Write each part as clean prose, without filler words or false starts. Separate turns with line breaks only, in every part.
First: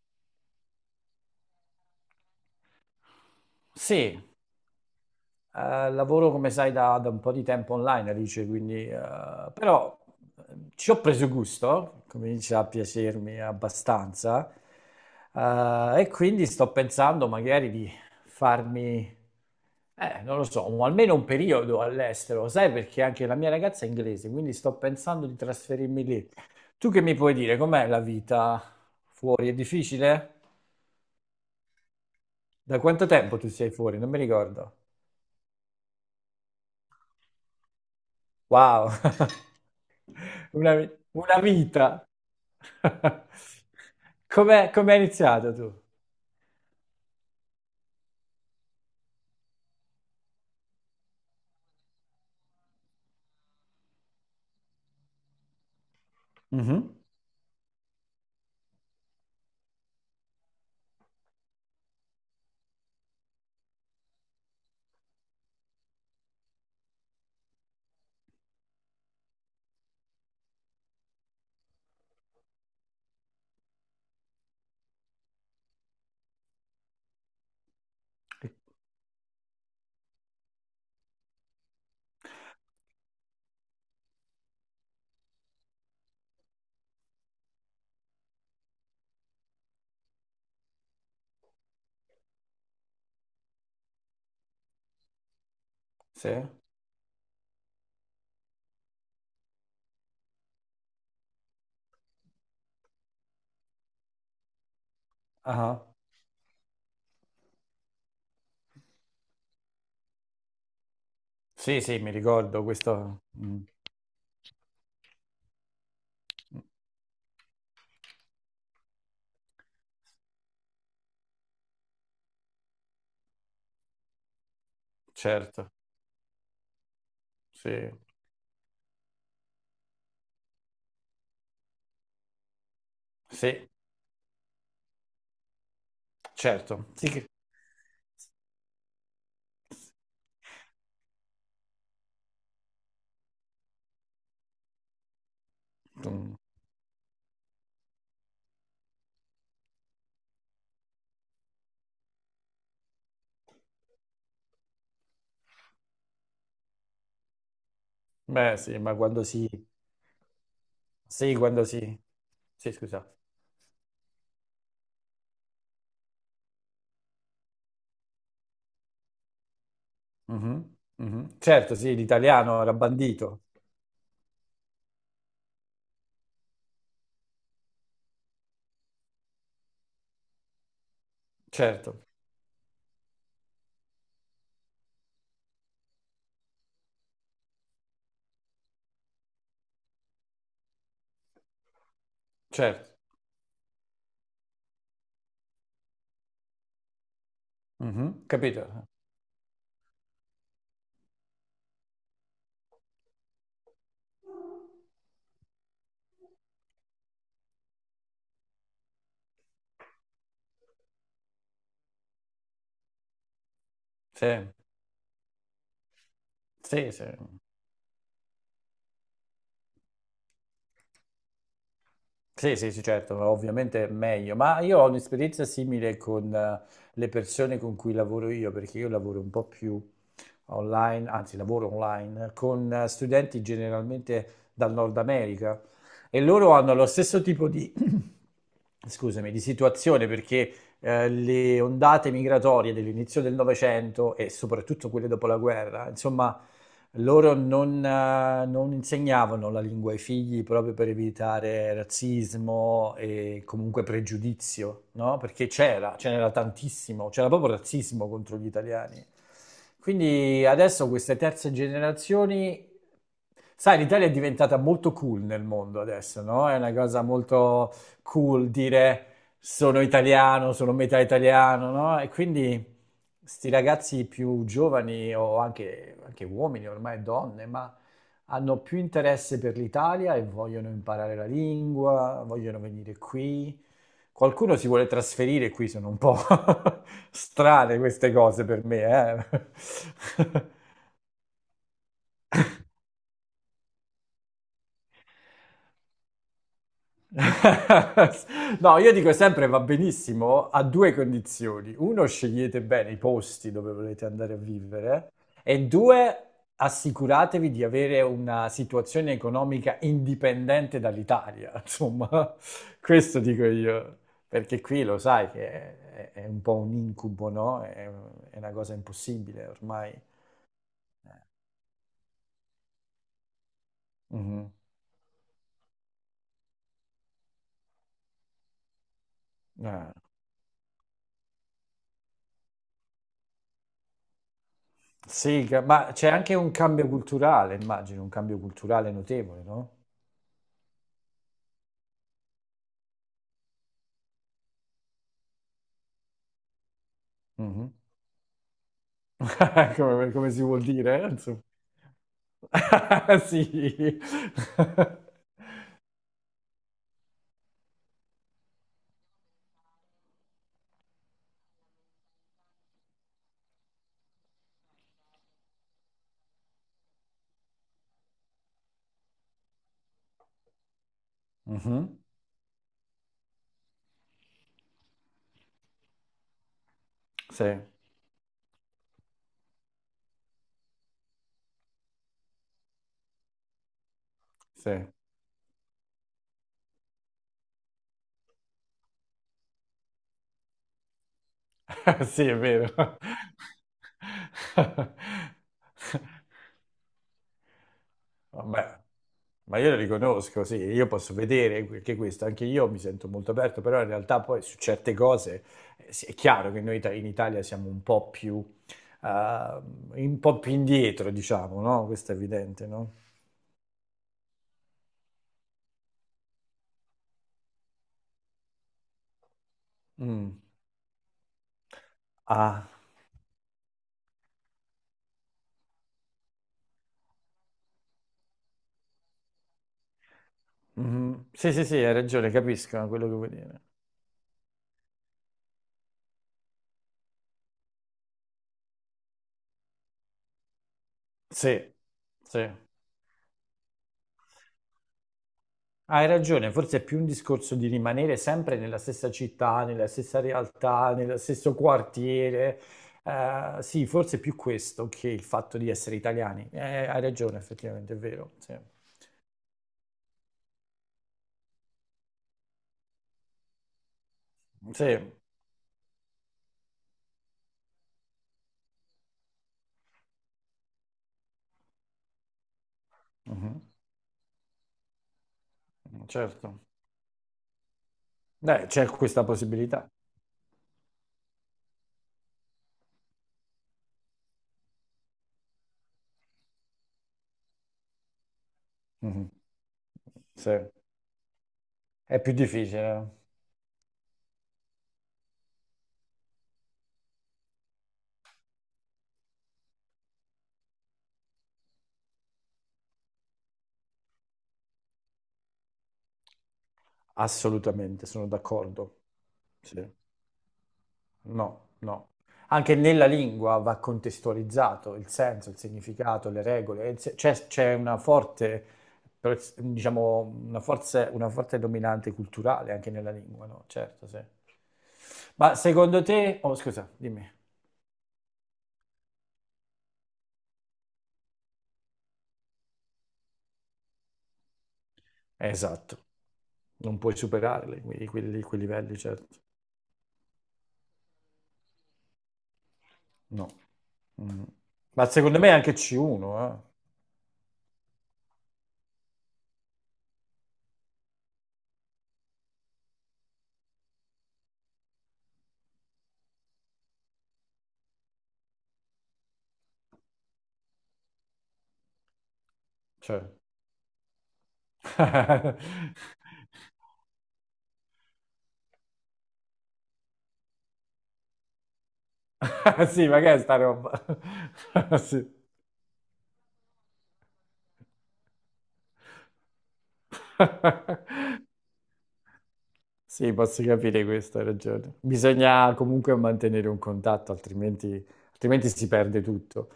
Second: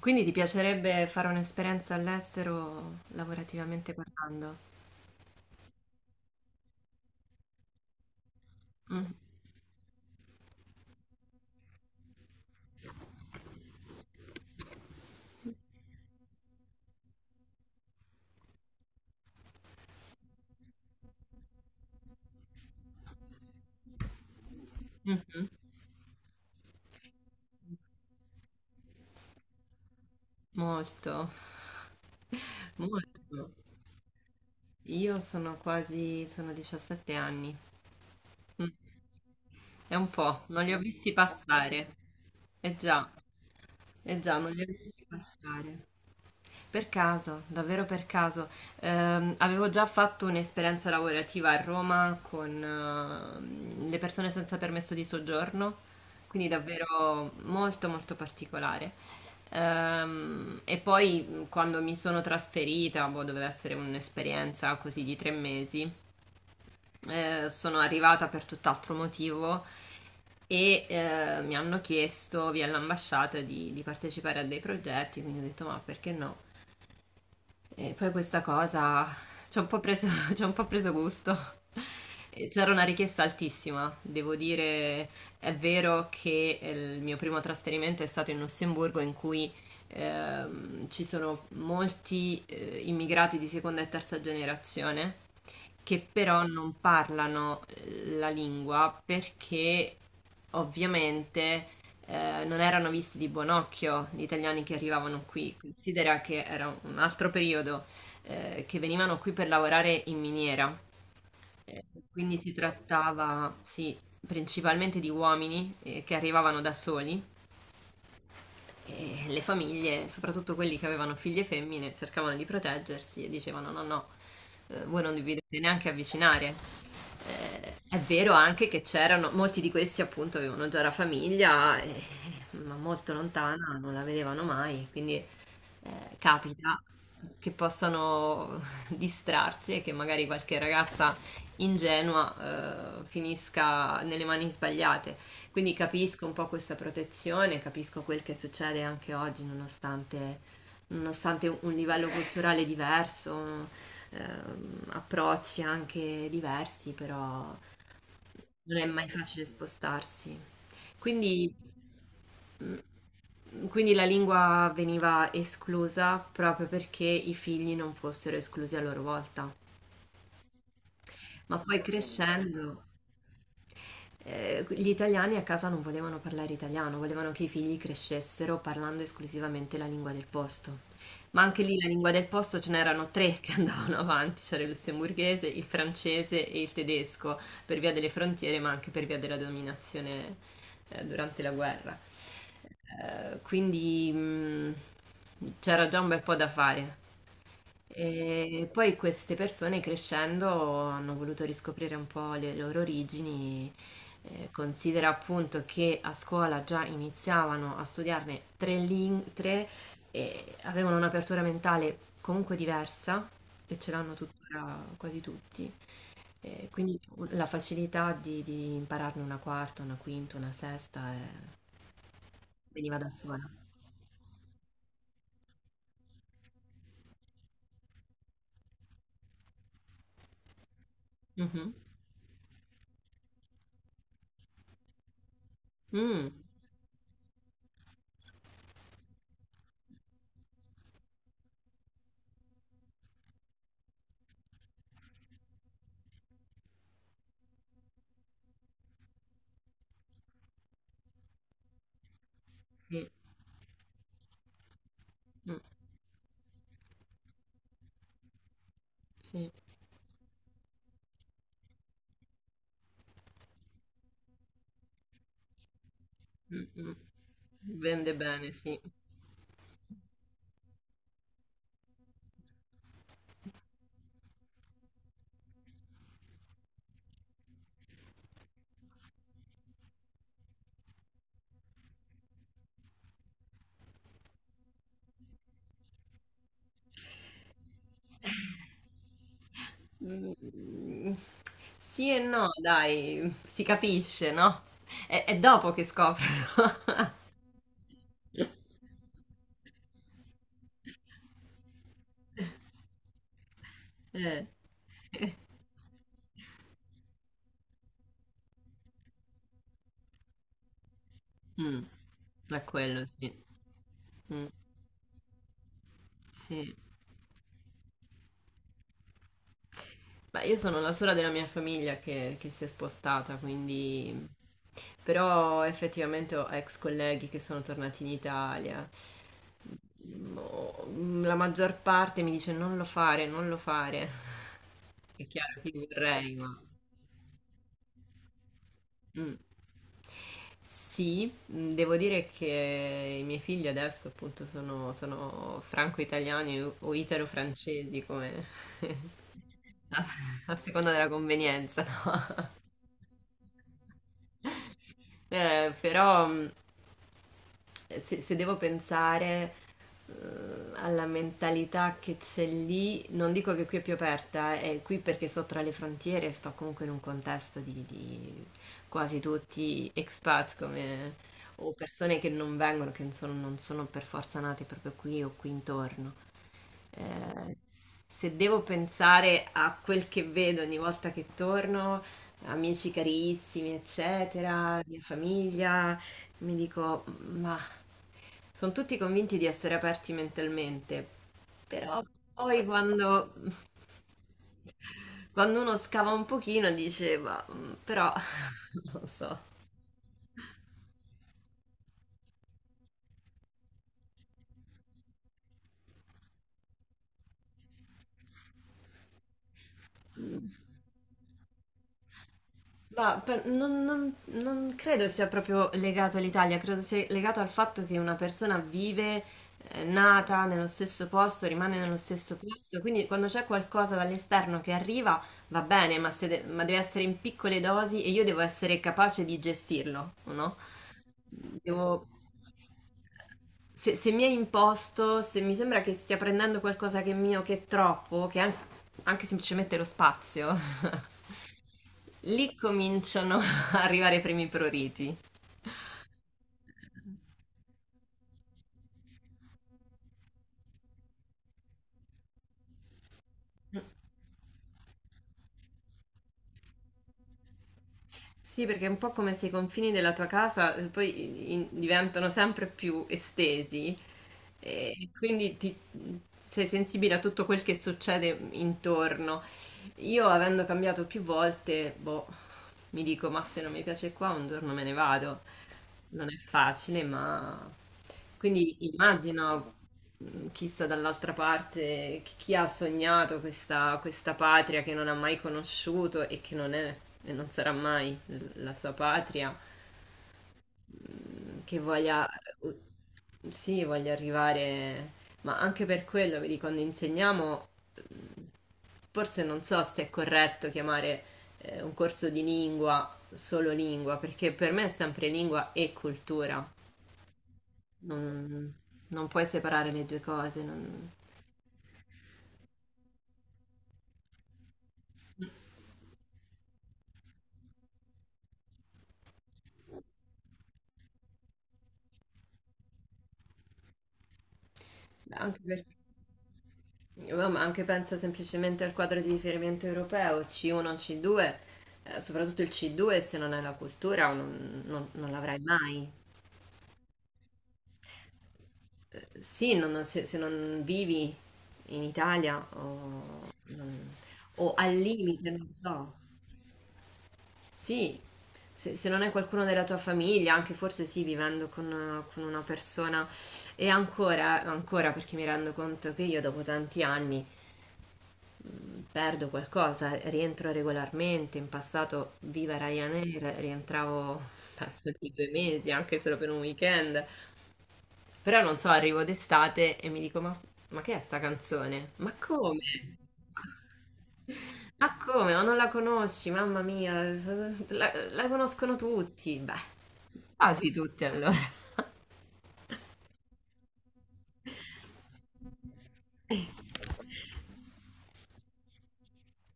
Quindi ti piacerebbe fare un'esperienza all'estero lavorativamente
Sì,
parlando?
lavoro come sai da un po' di tempo online, Alice, quindi
Mh,
però ci ho preso gusto, comincia a piacermi abbastanza e quindi sto pensando magari di farmi, non lo so, almeno un periodo all'estero, sai perché anche la mia ragazza è inglese, quindi sto pensando di
mh-mh.
trasferirmi lì. Tu che mi puoi dire, com'è la vita fuori? È difficile?
Molto,
Da quanto tempo tu
molto.
sei fuori? Non mi ricordo.
Io sono quasi sono 17 anni. Mh,
Wow,
è un po', non li
una,
ho
vi-
visti
una
passare.
vita.
Eh già, non li ho
Com'è,
visti
com'è iniziato tu?
passare. Per caso, davvero per caso. Avevo già fatto un'esperienza lavorativa a Roma con le persone senza permesso di soggiorno, quindi
Mhm.
davvero molto molto particolare. E poi quando mi sono trasferita, boh, doveva essere un'esperienza così di 3 mesi, sono arrivata per tutt'altro motivo e mi hanno chiesto via l'ambasciata di partecipare a dei progetti, quindi ho detto ma perché no? E poi questa cosa ci ha un po' preso, ci ha un po' preso gusto. E c'era una richiesta altissima, devo dire, è vero che il mio primo trasferimento è stato in Lussemburgo in cui ci sono molti immigrati di seconda e terza generazione che
Sì?
però non parlano la lingua perché ovviamente non erano visti di buon occhio gli italiani che arrivavano qui.
Ah.
Considera che era un altro periodo che venivano qui per lavorare in miniera,
Sì,
eh,
sì, mi
quindi si
ricordo questo.
trattava,
Mm,
sì, principalmente di uomini che arrivavano da soli e le famiglie, soprattutto quelli che avevano figlie femmine, cercavano di proteggersi e dicevano: No, no, voi non vi dovete
certo,
neanche avvicinare.
sì,
È vero anche che c'erano, molti di questi appunto avevano già la famiglia, ma molto
sì,
lontana, non la vedevano mai, quindi capita
certo. Sì.
che possano distrarsi e che magari qualche ragazza ingenua finisca nelle mani sbagliate. Quindi capisco un
Mm,
po' questa protezione, capisco quel che succede anche oggi, nonostante, nonostante un livello culturale diverso, approcci anche diversi, però
beh,
non
sì,
è
ma
mai facile spostarsi. Quindi
Quando si... Sì, scusa.
quindi la lingua veniva esclusa proprio perché i figli non fossero esclusi a loro volta.
Mhm, mhm.
Ma
Certo,
poi
sì, l'italiano era
crescendo,
bandito.
gli italiani a casa non volevano parlare italiano, volevano che i figli crescessero parlando esclusivamente la lingua del posto. Ma anche lì la
Certo,
lingua del posto ce n'erano tre che andavano avanti, c'era il lussemburghese, il francese e il tedesco, per via delle frontiere, ma anche per via della dominazione durante la guerra.
certo.
Quindi c'era già un bel po' da fare.
Mhm,
E
capito?
poi queste persone crescendo hanno voluto riscoprire un po' le loro origini. Considera appunto che a scuola già iniziavano a studiarne tre lingue, tre, e avevano un'apertura mentale comunque diversa e ce l'hanno
Sì,
tuttora quasi tutti.
sì,
Quindi
sì.
la facilità di impararne una quarta, una quinta, una sesta
Sì, sì, sì,
veniva da
certo,
sola.
ovviamente è meglio, ma io ho un'esperienza simile con le persone con cui lavoro io, perché io lavoro un po' più online, anzi lavoro
Mhm.
online, con studenti generalmente dal Nord America e
Mm.
loro hanno lo stesso tipo di, scusami, di situazione perché le ondate migratorie dell'inizio del Novecento e soprattutto quelle dopo la guerra, insomma, loro non insegnavano la lingua ai figli proprio per evitare razzismo
Sì.
e comunque pregiudizio, no? Perché
Mm.
c'era, ce n'era tantissimo, c'era proprio razzismo contro gli italiani.
Sì.
Quindi adesso queste terze generazioni, sai, l'Italia è diventata molto cool nel mondo adesso, no? È una
Mh-mh.
cosa molto
Vende
cool
bene, sì.
dire sono italiano, sono metà italiano, no? E quindi sti ragazzi più giovani o anche uomini, ormai donne, ma hanno più interesse per l'Italia e vogliono imparare la lingua, vogliono venire qui. Qualcuno si vuole trasferire qui, sono un po' strane queste cose per me, eh.
Mhmm, sì e no dai, si capisce, no, è dopo che scoprono.
No, io dico sempre va benissimo a due condizioni. Uno, scegliete bene i posti dove volete andare a
Eh.
vivere
Eh.
e due, assicuratevi di avere una situazione economica indipendente dall'Italia.
Mh.
Insomma,
Ma quello
questo
sì.
dico io,
Mh,
perché qui lo sai che è un po' un
sì.
incubo, no? È una cosa impossibile ormai.
Beh, io sono la sola della mia famiglia che si è spostata, quindi...
Mhm.
Però effettivamente ho ex colleghi che sono tornati in Italia.
Eh,
Mm, la maggior parte mi dice non lo fare, non lo fare. È
sì,
chiaro che io
ma c'è anche
vorrei,
un
ma...
cambio culturale, immagino, un cambio culturale
Mm.
notevole, no?
Sì, mm, devo dire che i miei figli adesso appunto sono, sono franco-italiani o
Mhm.
italo-francesi, come a,
Come, come si
a
vuol
seconda
dire?
della
Insomma.
convenienza, no?
Sì.
Però se, se devo pensare eh, alla mentalità che c'è lì, non dico che qui è più aperta, è qui perché sto tra le frontiere e sto comunque in un contesto di quasi tutti expat come, o
Mhm.
persone che non vengono, che non sono, non sono per forza nate proprio qui o qui intorno.
Sì,
Eh, se devo pensare a quel che vedo ogni volta che torno, amici carissimi, eccetera,
sì.
mia famiglia, mi dico, ma sono tutti convinti di essere aperti mentalmente, però
Sì, è
poi
vero.
quando, quando uno scava un pochino dice, ma però
Vabbè,
non lo so.
ma io lo riconosco, sì, io posso vedere anche questo, anche io mi sento molto aperto, però in realtà poi su certe cose sì, è chiaro che noi in Italia siamo eh, un po' più indietro, diciamo, no? Questo è evidente, no?
Ma per- non, non- non credo sia proprio legato all'Italia, credo sia legato al fatto che una persona vive,
Mm.
nata nello stesso posto, rimane nello stesso
Ah.
posto, quindi quando c'è qualcosa dall'esterno che arriva va bene, ma, se de- ma deve essere in piccole dosi e io devo essere capace di gestirlo, o no?
Mhm. Sì, sì, sì, hai
Devo-
ragione, capisco quello che vuoi dire.
se, se mi è imposto, se mi sembra che stia prendendo qualcosa che è mio, che è troppo, che è an- anche semplicemente lo spazio,
Sì, sì,
lì cominciano a arrivare i primi pruriti.
hai ragione, forse è più un discorso di rimanere sempre nella stessa città, nella stessa realtà, nello stesso quartiere.
Mm.
Sì, forse è più questo che il fatto di essere italiani. Hai ragione, effettivamente, è vero. Sì,
Sì, perché è un po' come se i confini della tua casa poi in- diventano sempre più estesi
sì,
e quindi ti- sei sensibile a tutto quel che succede intorno. Io, avendo cambiato più volte, boh, mi dico, ma
mhm,
se non mi piace qua, un giorno me ne vado. Non è
certo.
facile, ma
Beh,
quindi
c'è questa
immagino
possibilità.
chi sta dall'altra parte, chi ha sognato questa, questa patria che non ha mai conosciuto e che non è e non sarà mai l- la sua
Mhm,
patria,
sì, è
che voglia,
più
u-
difficile,
sì, voglia arrivare, ma anche per quello, vedi, quando insegniamo, mh, forse non so se è corretto chiamare un corso di lingua solo lingua, perché per me è sempre lingua e cultura.
assolutamente, sono
Non,
d'accordo.
non puoi
Sì.
separare le due cose, non-
No, no. Anche nella lingua va contestualizzato il senso, il significato, le regole. Il se- C'è una forte, diciamo, una forte dominante culturale anche nella lingua, no? Certo, sì. Ma
anche, per-
secondo te... Oh, scusa, dimmi.
ma anche penso semplicemente al quadro di riferimento europeo, C1, C2, soprattutto il C2 se non hai la cultura non, non- non l'avrai
Esatto.
mai.
Non puoi superare quei livelli, certo.
Sì, non- se, se non vivi in Italia
No.
o, non-
Mm.
o al
Ma secondo
limite,
me
non
anche
so.
C1,
Sì, se, se non è qualcuno della tua famiglia, anche forse sì, vivendo con una persona. E ancora, ancora perché mi rendo conto che io dopo tanti anni perdo qualcosa, rientro regolarmente. In passato, viva
eh. Cioè...
Ryanair, rientravo penso di 2 mesi, anche solo per un weekend. Però non so, arrivo d'estate e mi dico: ma che è sta canzone? Ma come?
Sì, ma che è sta roba?
Ma
Sì.
come? Ma non la conosci? Mamma mia, s- s- la, la conoscono tutti. Beh, quasi tutti allora.
Sì, posso capire questo, hai ragione. Bisogna comunque mantenere un contatto, altrimenti, altrimenti si perde tutto.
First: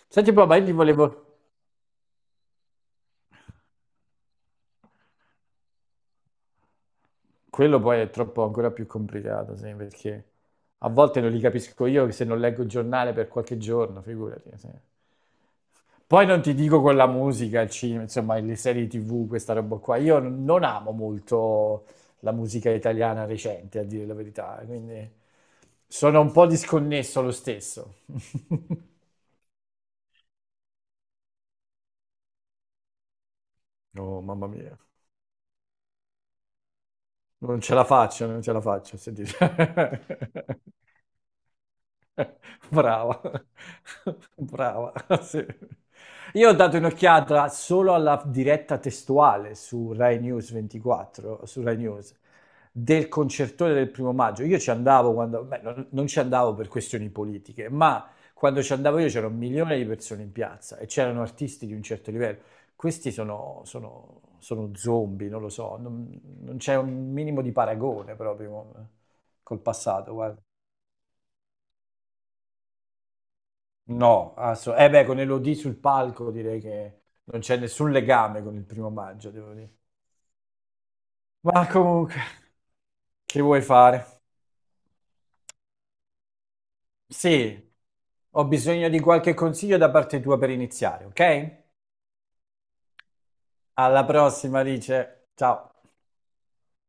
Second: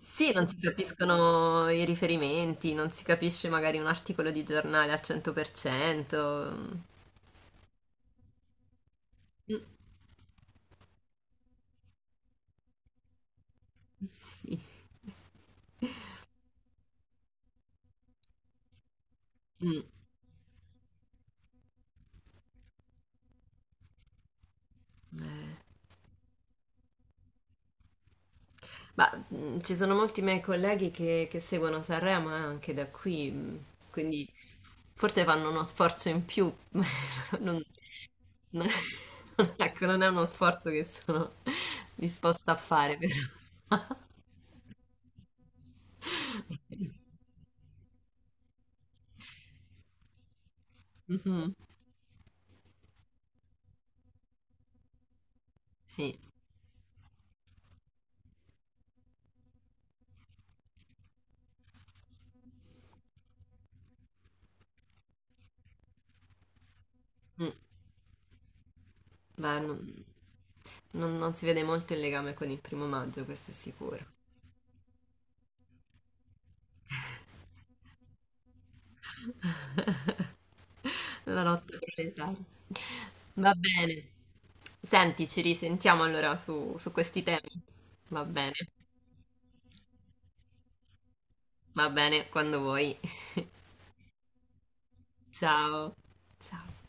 Sì,
Senti,
non
poi, ma
si
io ti volevo...
capiscono i riferimenti, non si capisce magari un articolo di giornale al 100%.
Quello poi è troppo ancora più complicato,
Mm,
sì, perché a volte non li capisco io se non leggo il giornale per qualche giorno, figurati.
sì.
Sì. Poi non ti dico con la musica, il cinema, insomma, le serie TV, questa roba
Mm.
qua. Io non amo molto la musica italiana recente, a dire la verità, quindi sono un po' disconnesso lo stesso.
Ma ci sono molti miei colleghi che seguono Sanremo anche da qui,
Oh,
quindi
mamma mia,
forse fanno uno sforzo in più, ma
non
non,
ce la faccio, non ce la
non-
faccio a sentire.
ecco, non è uno sforzo che sono disposta a fare, però.
Brava, brava, sì. Io ho dato un'occhiata solo alla diretta testuale su Rai News 24,
Mhm,
su Rai News, del concertone del primo maggio. Io ci andavo quando, beh, non
sì,
ci andavo per questioni politiche, ma quando ci andavo io c'era un milione di persone in piazza e c'erano artisti di un certo livello. Questi sono zombie, non lo so, non c'è un minimo di
mm,
paragone proprio
beh,
col
non,
passato, guarda.
non- non si vede molto il legame con il primo maggio, questo è sicuro.
No, eh beh, con Elodie sul palco direi che non c'è nessun legame con il primo maggio, devo dire.
La
Ma
notte
comunque,
proletaria.
che
Va
vuoi
bene.
fare?
Senti, ci risentiamo allora su, su questi temi.
Sì,
Va
ho
bene,
bisogno di qualche consiglio da parte tua per iniziare, ok?
va bene, quando vuoi.
Alla prossima, Alice. Ciao.
Ciao. Ciao.